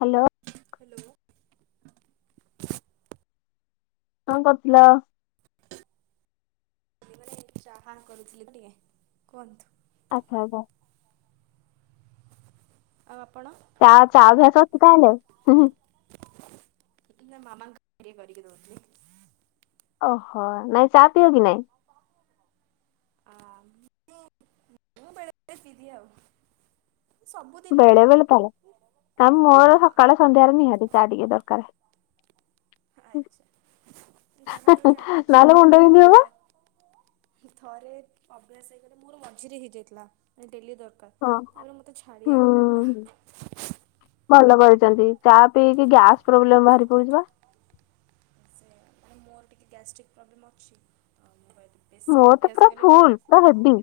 Hello. Hello. କଣ କରଥୁଲ? ବେଳେ କି ଚହାନ କରୁଥିଲି ଟିକେ କୁହନ୍ତୁ। ଆ ହବ। ଆଉ ଆପଣ? [unintelligible] ଏଇନା ମାମାଙ୍କୁ ଖିରି କରିକି ଦଉଥିଲି। ଓହୋ ନାଇଁ ଚାହା ପିଅ କି ନାଇଁ? [unintelligible] ସବୁଦିନ ବେଳେ ନୁହଁ ବେଳେ ତାହେଲେ ତା ମୋର ହଁ ସକାଳ ସନ୍ଧ୍ୟାରେ ନିହାତି ଚା ଟିକେ ଦରକାର। ଆଛା ଯାହା ଗୋଟେ ନହେଲେ ଅଟେକ୍ସନ ମୁଣ୍ଡ ଟାଇପ ର ବିନ୍ଧିବ ବା ଥଟ ଥରେ ଅଭ୍ୟାସ ହେଇଗଲେ ମୋର ମଝିରେ ହେଇଯାଇଥିଲା ମାନେ ଡେଲି ଦରକାର। ହଁ ତାପରେ ମତେ ଛାଡିବାକୁ ପଡିଲା। ହୁଁ। ଭଲ କରିଛନ୍ତି ଚା ପିଇକି ଗ୍ୟାସ୍ ପ୍ରୋବ୍ଲେମ ବାହାରି ପଦୁଚିବା। ଆଉ ମୋର ଟିକିେ ଗ୍ୟାଷ୍ଟ୍ରିକ୍ ପ୍ରୋବ୍ଲେମ୍ ଅଛି ତ ମୁଁ ବେଶୀ ମୋର ତ ଅଭ୍ୟାସ ପୁରା ହେଇଗଲେ ଫୁଲ ପୁଣି ପୁରା ହେବି।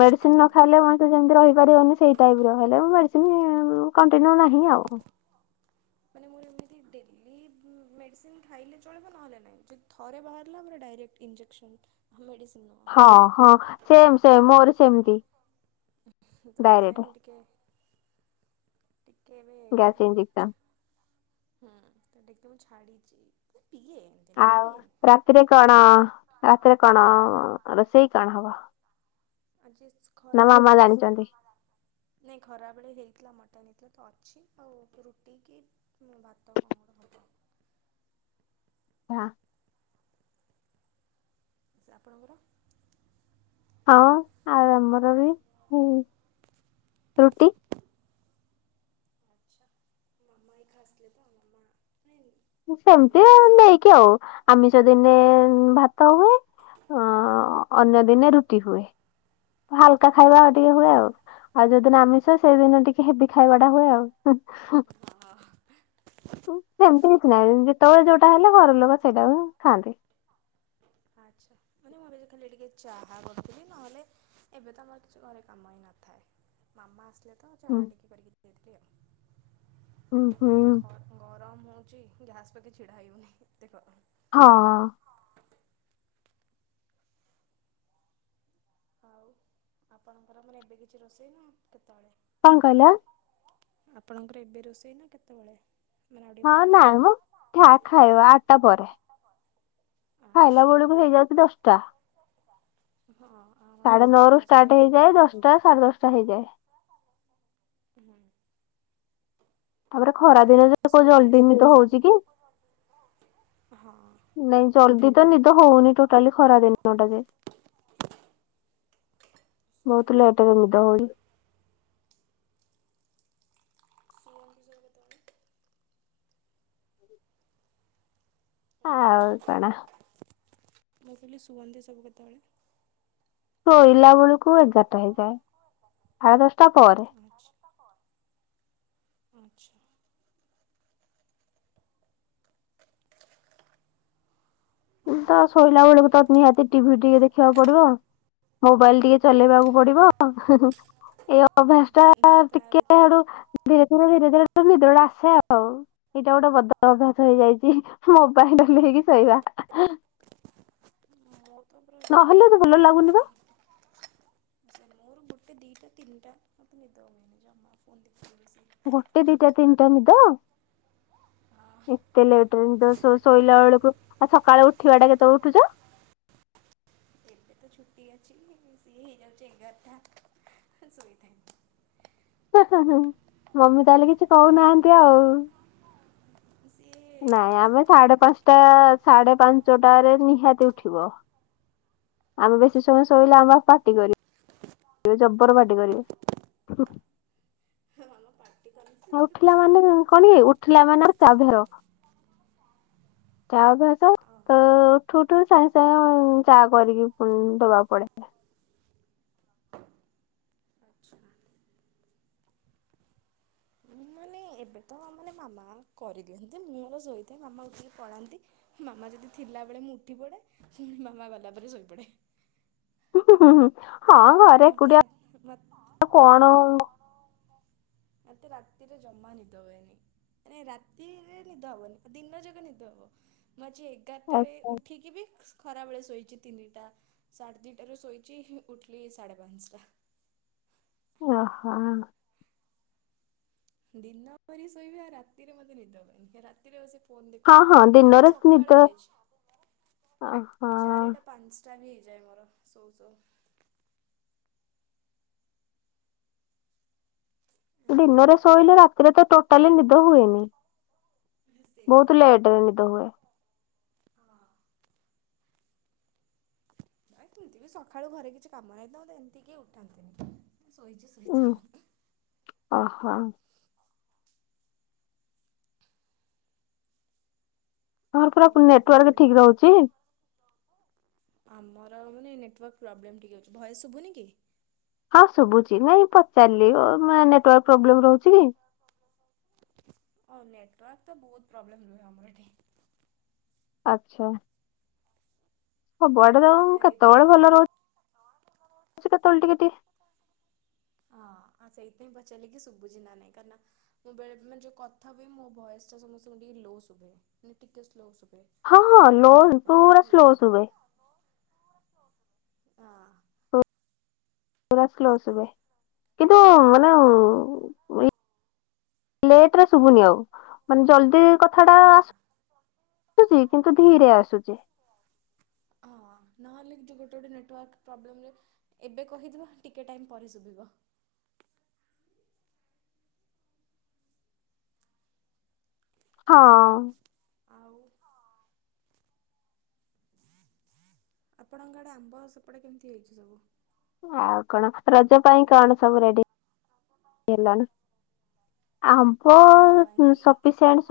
ମେଡିସିନ ତ ନ ଡକ୍ଟର ଖାଇଲେ ଯେମତି ରହିପାରିବନି ସେଇ ଟାଇପ ର ହେଲେ ମେଡିସିନ କଣ୍ଟିନ୍ୟୁ ନାହିଁ ଆଉ ମାନେ ମୋର ଏମିତି ଡେଲି ମେଡିସିନ ଖାଇଲେ ଚଳିବ ନହେଲେ ନାହିଁ ଯଦି ଥରେ ବାହାରିଲାର ଡାଇକ୍ଟ ଇଞ୍ଜେକ୍ସନ୍ ମେଡ଼ିଡିସିନ୍ ତ ହଁ ହଁ ସେମ ସେମ ମୋର ସେମିତି ଡାଇରେକ୍ଟ ହେଇଥିପାଇଁ ମୁ ଟିକେ ଟିକେ ଏବେ ଗ୍ୟାସ ଇଞ୍ଜେକ୍ସନ। ହୁଁ ତ ଟିକେ ମୁଁ ଛାଡ଼ିଛି ପିଏ। ନୁହଁ କି ଆଉ ପିଏନି ରାତିରେ କଣ ରାତିରେ କଣ ରୋଷେଇ କଣ ହବ? ଆଜି ନା ଖରା ବେଳେ ମାମା ରୋଷେଇ ଜାଣିଛନ୍ତି ନାଇଁ ଖରାବେଳେ ହେଇଥିଲା ମଟନ୍ ହେଇଥିଲା ତ ଅଛି ଆଉ ରୁଟି କିି ଭାତ କଙ୍ଗଡ଼ ହଥା। ହଁ। ଆ ଆପଣଙ୍କର? ହଁ ଆଉ ଆମର ବି ରୁଟି। ଆଚ୍ଛା ମାମା ଇ ଖାସିଲେ ତ ଆ ଆମା। ସେମିତି ନେଇକି ଆଉ ଆମିଷ ଦିନେ ହୁଁ ଭାତ ହୁଏ। ଅ ଅନ୍ୟ ଦିନେ ରୁଟି ହୁଏ। ହାଲକା ଖାଇବା ଆଚ୍ଛା ଟିକେ ହୁଏ ଆଉ ଆଉ ଯଉଦିନ ଆମିଷ ସେଇଦିନ ଟିକେ ହେବ ଖାଇବା ଟା ହୁଏ ଆଉ। ହଁ ସେମିତି କିଛି ନାହିଁ। ତଳେ ଯୋଉଟା ହେଲେ ଘର ଲୋକ ସେଇଟାକୁ ଖାଆନ୍ତି। ଆଚ୍ଛା। ମାନେ ମୁଁ ଏବେ ଖାଲି ଟିକେ ଚାହା କରୁଥିଲି ନହେଲେ ଏବେ ତ ଆମର କିଛି ଘରେ କାମ ହି ନଥାଏ। ମାମା ଆସିଲେ ତ ହୁଁ ଚାହା ଟିକେ କରିକି ଦେଉଥିଲି ହୁଁ ଆଉ ଯୋଉ ହୁଁ ତ ଖରା। ଗରମ ହଉଛି ଗ୍ୟାସ ପାଖେ ଛିଡା ହେଇ ହଉନି ଏତେ ଗରମ। ହଁ। ଆଉ ଆପଣଙ୍କର ମାନେ ଏବେ କିଛି ରୋଷେଇ ନା କେତେବେଳେ? କଣ କହିଲ? ଆପଣଙ୍କର ଏବେ ରୋଷେଇ ନା କେତେବେଳେ। ମାନେ ଆଉ ଟିକେ ହଁ ପରେ? ନାଁଇମ। ଯା ଖାଇବା ଆଠଟା ପରେ ଆଚ୍ଛା ଖାଇଲା ବେଳକୁ ହେଇଯାଉଛି ଦଶଟା। ହଁ ଆମର ସାଢେ ବି ନଅ ସେଇ ରୁ ଷ୍ଟାର୍ଟ ଦଶଟା ଏଗାରଟା ହେଇଯାଏ ଦଶଟା ସାଢେ ଦଶଟା ହେଇଯାଇଛି। ହେଇଯାଏ। ହୁଁ। ତାପରେ ଆଉ ଖରା ଶୋଇ ଦିନ ଯ ଶୋ କୋଉ ମାନେ ଜଲଦି ଶୁଅନ୍ତି ନିଦ ସବୁ ହଉଛି କି। ହଁ। ନାଇଁ ଜଲଦି ତ ନିଦ ହଉନି ଟୋଟାଲି ଖରା ଦିନଟା ଯେ। ଶୁଅନ୍ତି ବହୁତ ସବୁ ଲେଟରେ କେତେବେଳେ ନିଦ ହଉ। ଶୁଅନ୍ତି ସବୁ କେତବେଳେ। ହ୍ୟାଲୋ। ଆଉ କଣ। ମୁଁ କହୁଥିଲି ଶୁଅନ୍ତି ସବୁ କେତେବେଳେ? ଶୋଇଲା ବେଳକୁ ଏଗାରଟା ହେଇଯାଏ ସାଢେ ଦଶଟା ପରେ। ଆଛା ଆଛା। ତ ହଁ। ଶୋଇଲା ବେଳକୁ ତ ନିହାତି ଟିଭି ଟିକେ ଦେଖିବାକୁ ପଡିବ ମୋବାଇଲ ଟିକେ। ଚଲେଇବାକୁ ହୁଁ ପଡିବ ହୁଁ ହୁଁ ଏଇ ଅଭ୍ୟାସ ଟା ତା ଟିକେ ଆଡୁ। ଧୀରେ ଧୀରେ ଧୀରେ ଧୀରେ ତ ନିଦରଟା ଆସେ ଆଉ। ଏଇଟା ଗୋଟେ ବଦ ଅଭ୍ୟାସ ହେଇଯାଇଛି ମୋବାଇଲ [unintelligible] ଶୋଇବା ହେ। [unintelligible] ନହଲେ ତ ଭଲ ଗୋଟେ ଲାଗୁନି ବା। ଦିଟା ଟେ ଦିଇଟା ତିନଟା ତ ମତେ ନିଦ ହୁଏନି ଜମା ଫୋନ ଟିପେ ବେଶୀ। ଗୋଟେ ଦିଟା ତିନିଟା ନିଦ ଏତେ ଲେଟରେ ନିଦ ସ। ଶୋଇଲା ବେଳକୁ ଆଉ ସକାଳେ ଉଠିବା ଟା କେତେବେଳୁ ଉଠୁଛ? ଏବେ ତ ଛୁଟି ଅଛି ସିଏ ହେଇଯାଉଛି ଏଗାର ଟା ସୋଇଥିବି। ମମି ତାହେଲେ କିଛି କହୁନାହାନ୍ତି ଆଉ। ସିଏ ନାଇଁ ଆମେ ଡାକର। ସାଢେ ପାଞ୍ଚଟା ସାଢେ ପାଞ୍ଚଟାରେ ନିହାତି ଉଠିବ। ଆମେ ବେଶୀ ଆଚ୍ଛା ସମୟ ଶୋଇଲେ ମାନେ ଆମ ପାଟି କରି। ଜବର ପାଟି କରିବେ। ହ ମାମା ପାଟି କଲେ ସେ ଆଉ ତାରେ ଉଠିଲା ମାନେ ପଳାନ୍ତି ତ ମୁଁ କଣ ଶୋଇ କି ପଡିଥାଏ। ଉଠିଲା ମାନେ ଆଉ ତା ଦେହର ଓହୋ। ଠୁଠୁ ସାଙ୍ଗେ ସାଙ୍ଗେ ଚା କରିକି ଦବା ପଡେ। ଆଚ୍ଛା। ମୁଁ ମାନେ ଏବେ ତ ମାନେ ମାମା କରିଦିଅନ୍ତି ମୁଁ ମୋର ଶୋଇଥାଏ ମାମା ଉଠିକି ପଳାନ୍ତି। ମାମା ଯଦି ଥିଲା ବେଳେ ମୁଁ ଉଠି ପଡେ ପୁଣି ମାମା ଗଲା ପରେ ଶୋଇପଡେ। ହୁଁ ହୁଁ। ମତେ ରା ମତେ। କଣ ଓହୋ ଏତେ ରାତିରେ ଜମା ନିଦ ହୁଏନି। ମାନ ରାତିରେ ନିଦ ହବନି ଦିନ ଯାକ ନିଦ ହବ ମୁଁ ଆଜି। ଗାଟା ରେ ଉଠିକି ବି। ଖରାବେଳେ ଶୋଇଛି ତିନିଟା ସାଢ଼େ ଦୁଇଟାରୁ ଶୋଇଛି ଉଠିଲି ସାଢ଼େ ପାଞ୍ଚଟା। ଓହୋ। ଦିନ ପରି ଶୋଇବା ଆଉ ରାତିରେ ମତେ ନିଦ ହବନି ରାତିରେ ବସି। ଫୋନ ହଁ ହଁ ଦେଖୁଥିବି ଏମିତି ଦିନରେ ସକାଳ ନିଦ ହେଇ ଯାଇଛି। ଓହୋ ପାଞ୍ଚଟା ବି ହେଇଯାଏ ମୋର ସଉ ସଉ। ଏମିତି ଦିନରେ ଆଉ। ଶୋଇଲେ ରାତିରେ ତ ଟୋଟାଲି ନିଦ ହୁଏନି। ସେଇ ବହୁତ ଲେଟ ରେ ନିଦ ହୁଏ। ହଁ। ନାଇ ସେମିତି ବି ସକାଳୁ ଘରେ କିଛି କାମ ନାହିଁ ତ ଏମିତି କି ଉଠାନ୍ତିନି ଶୋଇଛି। ଉଁ ଇଥା। ଓହୋ। ହଁର ଆଉ ପୁରା ଏମିତିରେ ବି ନେଟୱାର୍କ ସାନ ଠିକ ରହୁଛି। ଆମର ମାନେ ନେଟୱାର୍କ ପ୍ରୋବ୍ଲେମ ଟିକେ ଅଛି ଭଏସ୍‌ ଶୁଭୁନି କି। ହଁ ଶୁଭୁଛି ନାଇଁ ପଚାରିଲି ନେଟାର୍ ପ୍ରୋବ୍ଲେମ ରହୁଛି କି। ହଉ ନେଟୱାର୍କ ତ ବହୁତ ପ୍ରୋବ୍ଲେମ ରୁହେ ଆମର ଏଠି। ଆଚ୍ଛା। ସବୁଆଡ଼େ ଜାଉ ଏ କେତେବେଳେ ଏଇଥିପାଇଁ ଭଲ ରହୁଛିହୁଛି କେତେବେଳେ ଟିକେ ଟିକେ। ହଁ ଆ ସେଇଥିପାଇଁ ପଚାରିଲି କି ସୁୁଭୁଚି ନା ନାଇଁ କହିଁକିନା। ମୁଁ ବେଳେଳେ ମେ ଯୋଉ କଥା ହୁଏ ମୋ ଭଏସ ଟା ସମସ୍ତଙ୍କୁ ଟିକେ ଲୋ ଶୁଭେ ମାନେ ଟିକେ ସ୍ଲୋ ଶୁଭେ। ହଁ ହଁ ଲୋ ହେଇଥିପାଇଁ ପୁରା ସ୍ଲୋ କି ବା ଶୁଭେ। ହଁ। ପୁରା ତ ସ୍ଲୋ ସୁଭେ ହଁ ହଁ। ଲେଟ ରେ ଶୁଭୁନି ଆଉ ମାନେ ଜଲଦି। ସେଡା ଆଚ୍ଛା ଆସ ଆସୁଛି କିନ୍ତୁ ଧୀରେ ଆସୁଛି। ହଁ ନହେଲେ କି ଯଉ ଗୋଟେ ଗୋଟେ ନେଟୱାର୍କ ପ୍ରୋବ୍ଲେମ ରେ ୲ ଏବେ କହିଦବା ଟିକିଏ ଟାଇମ୍ ପରେ ଶୁଭିବ। ହଁ। ଆଉ। ଆପଣଙ୍କ ଆଡ଼େ ଆମ୍ବ ସେପଟେ କେମିତି ହେଇଛି ସବୁ। ଆଉ କଣ ରଜ ପାଇଁ କଣ ସବୁ ରେଡି? ହେଲାଣି ଆମ୍ବ ରଜ ପାଇଁ କି ସପିସେଣ୍ଟ।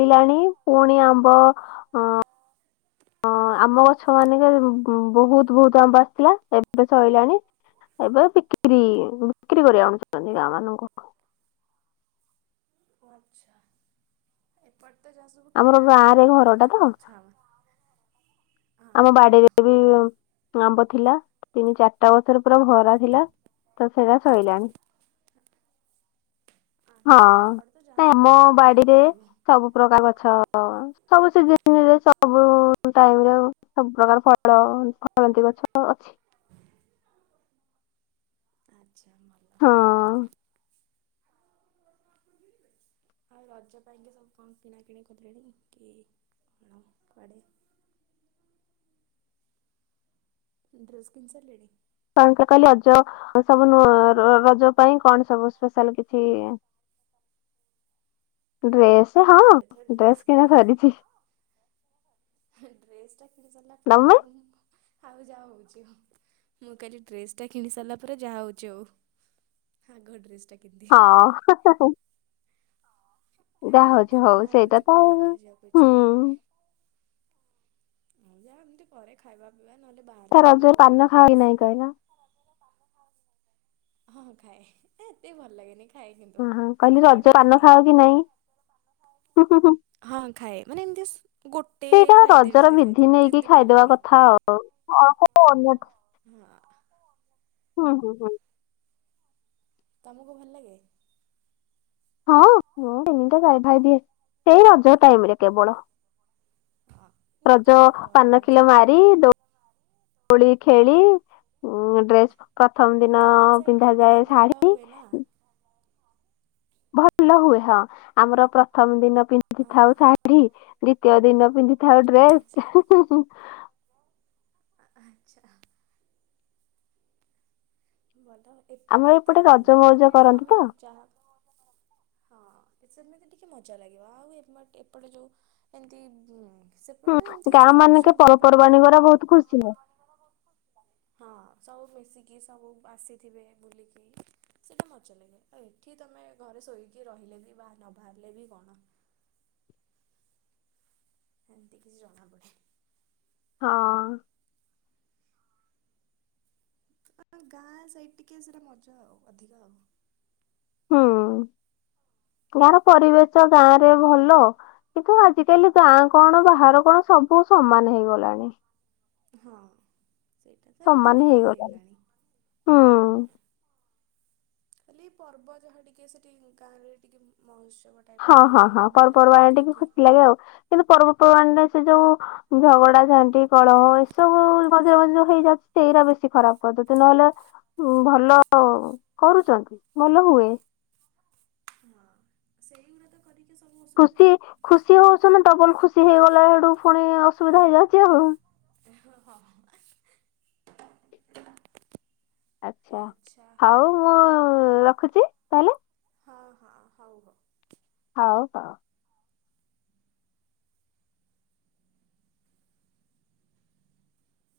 ପିଲାଣି ପୁଣି ଆମ୍ବ। ହଁ ଆମ ଗଛ ମାନକରେ ବହୁତ ବହୁତ ଆମ୍ବ ଆସିଥିଲା ସେଥିପାଇଁ ସରିଲାଣି। ଏବେ ବିକ୍ରି ବିକ୍ରି କରି ଆଣୁଛନ୍ତି ଗାଁ ମାନଙ୍କୁ। ଆଛା ଏପଟ ତ ଯାହା ସବୁ ଆମର କିଣା ଗାଁ ହେଇକି ରେ ଖାଇବା ଏପଟ ଘରଟା ତ ଗଛ ହବ। ଆମ ବାଡିରେ ବି। ଆମ୍ବ ଥିଲା ତିନି ଚାରିଟା ବର୍ଷର ପୁରା ଭରା ଥିଲା ତ ସେଇଟା ସୋରିଲାଣି। ହଁ ଆଚ୍ଛା ଏପଟେ ତ ଯାହା ନ ସବୁ ଆମ କିଣିକି ବାଡିରେ ଖାଇବୁ। ସବୁ ପ୍ରକାର ଗଛ। ସବୁ ସିଜିନରେ ସବୁ ଟାଇମ ରେ ଆ। ସବୁ ପ୍ରକାର ଫଳ ଫଳନ୍ତି ଗଛ ଅଛି। ଆଚ୍ଛା ମମଲ। ହଁ ଆଉ ରଜ ପାଇଁକି ସବୁ କଣ କିଣା କିିଣି କରିଲେଣି କି କଣ କୁଆଡେ। ଡ୍ରେସ୍ କିିନିସାରିଲେଣି। ତାଙ୍କରକଲି ରଜ ସବୁ ନ ରଜ ପାଇଁ କଣ ସବୁ ସ୍ପେଶାଲ କିଛି। ଡ୍ରେସ ହଁ ଏବେ ତ ଡ୍ରେସ୍ ଡ୍ରେସ କିଣା ସରିଛି। ଡ୍ରେସ ଟା କିଣି ସାରିଲା ପରେ ତମେ ଆଉ। ଆଉ ଯାହା ହେଉଛି ମୁଁ କାଲି ଡ୍ରେସ୍ଟା କିଣି ସାରିଲା ପରେ ଯାହାହଉଛି ଆଉ। ଆଗ ଡ୍ରେସ ଟା। ହଁ। ଏତ ଯାହା ଯୋଉ ହଉଛି ହଉ ଖରା ସେଇଟା ହଉଛି ତ ଆଉ କୁଆଡେ ଯିବାକୁ ହୁଁ ଇଛା ହଉନି। ହଉ ଯାହା ଏମିତି ଘରେ ଖାଇବା ପିଇବା ନହେଲେ ବାହରେ ତା ଯାଇକି ରଜରେ କୋଉଠି ପାନ ଖାଅ ଖାଇକି କି ନାହିଁ ଆସିବ। କହିଲ ହଁ ଖାଏ ଏତେ ଭଲ ଲାଗେନି। ଖାଏ କିନ୍ତୁ ହଁ ହଁ କହିଲି ଗୋଟେ ରଜ ଗୋଟେ ପାନ ଖାଇଦିଏ। ଖାଅ କି ନାଇଁ? ହୁଁ ହୁଁ ହୁଁ ହଁ ଖାଏ ମାନେ ଏମିତି। ହଁ ଗୋଟେ ସେଇଟା ଖାଇଦେବି ରଜର ଯଦି ବିଧି ଖାଇଥିବୁ ନେଇକି ଏମିତି ଭଲ ଖାଇଦବା ଲାଗେ। କଥା ଆଉ। ଅଳ୍ପ ଅନର୍ଥ ହଁ। ହୁଁ ହୁଁ ହୁଁ। ତମକୁ ଭଲ ଲାଗେ? ହଁ ମୁଁ ତିନିଟା ଯାାଇ ଭାଇ ଦିଏ ସେଇ ରଜ ବଳ ହଁ ନା ମତେ ରଜ ଏତେ ଭଲ ପାନ ଲାଗେନି ସେ କିଲୋ ମାର ଦୋଳି ଖେଳି ଉ ଡ୍ରେସ ପ୍ରଥମ ଦିନ ଗାଁ ସାଇଡରେ ଟିକେ ପିନ୍ଧାାଯାଏ ଭଲ ଶାଢୀ ହୁଏ ନା। ଭଲ ହୁଏ ହଁ ଆମର ପ୍ରଥମ ଦିନ ହଁ ପିନ୍ଧିଥାଉ ଶାଢୀ ଦ୍ଵିତୀୟ ଦିନ ପିନ୍ଧି ଆଚ୍ଛା। ଡ୍ରେସ୍ ଆଚ୍ଛା। ବଲ ଏପଟେ ଆମର ଏତେ ନାହିଁ ରଜ ମାନେ ମଉଜ ଏଠି କରନ୍ତି ତମେ ତ। ଯାହା ହଁ ସେମିତି ଟିକେ ମଜା ଲାଗିବ ଆଉ ଏ ଏପଟେ ଯୋଉ ଏମିତି ଉ ସେ ହୁଁ ମାନେ ଏମିତି ଗାଁ କିଛି ମାନକେ ଫଙ୍କସନ୍ ଟାଇପ ର କି ପର୍ବପର୍ବାଣୀ ହଁ ଗୁରା ବହୁତ ଖୁସି ସବୁ ମିଶିକି ସବୁ ଆସିଥିବେ ବୁଲିକି ସେଇଟା ମଜା ଲାଗେ ଆଉ ଏଠି ତୁମେ ଘରେ ଶୋଇ କି ରହିଲେ ବି ବା ନ ବାହାରିଲେ ବି କଣ ଏମିତି କିଛି ଜଣାପଡ଼େ ହଁ ଗାଁ ସେଇ ଟିକେ ସେଇଟା ମଜା ଆଉ ଅଧିକା ଆଉ ହୁଁ ଗାଁହାର ପରିବେଶ ଗାଁ ରେ କିନ୍ତୁ ଆଜିିକାଲି ଗାଁ କଣ ବାହାର କଣ ସବୁ ସମାନ ହେଇଗଲାଣି ହଁ ସେଇଟା ସେବେ ଧୀରେ ସମାନ ଧୀରେ ହେଇଗଲାଣି ହେଇଲାଣି ହୁଁ ହେଲେ ଏଇ ପର୍ବ ଯାହା ଟିକେ ସେଠି ଗାଁ ରେ ଟିକେ ମହସ ବଟ ହଁ ହଁ ହଁ ପର୍ପର୍ବାଣି ଟିକେ ଖୋଥିଲାାଗେ ଆଉ କିନ୍ତୁ ପର୍ବପର୍ବାଣିରେ ସେ ଯୋଉ ଝଗଡା ଝାଣ୍ଟି କଳହ ସବୁ ବାସ୍ ମ୍ିର ମ୍ିର ହଁ। ହେଇଯାଉଛି ସେଇରାା ବେଶୀ ଖରାପ କରିଦଛନ୍ତି ନହେଲେ ଭଲ କରୁଛନ୍ତି ଭଲ ହୁଏ ହଁ ସେଂର ତ କରିକି ସବୁ ଖୁସି ଅସୁବିଧା ଖୁସି ହଉଛ ଡବଲ ଖୁସି ହେଇଗଲା ଏଡୁ ପୁଣି ଅସୁବିଧା ହେଇଯାଉଛି ଆଉ ଓ ହ ଆଚ୍ଛା ହଉ ମୁଁ ହଉ ରଖୁଛି ତାହେଲେ ହଁ ହଁ ହଉ ହଉ ହଉ ପାଉ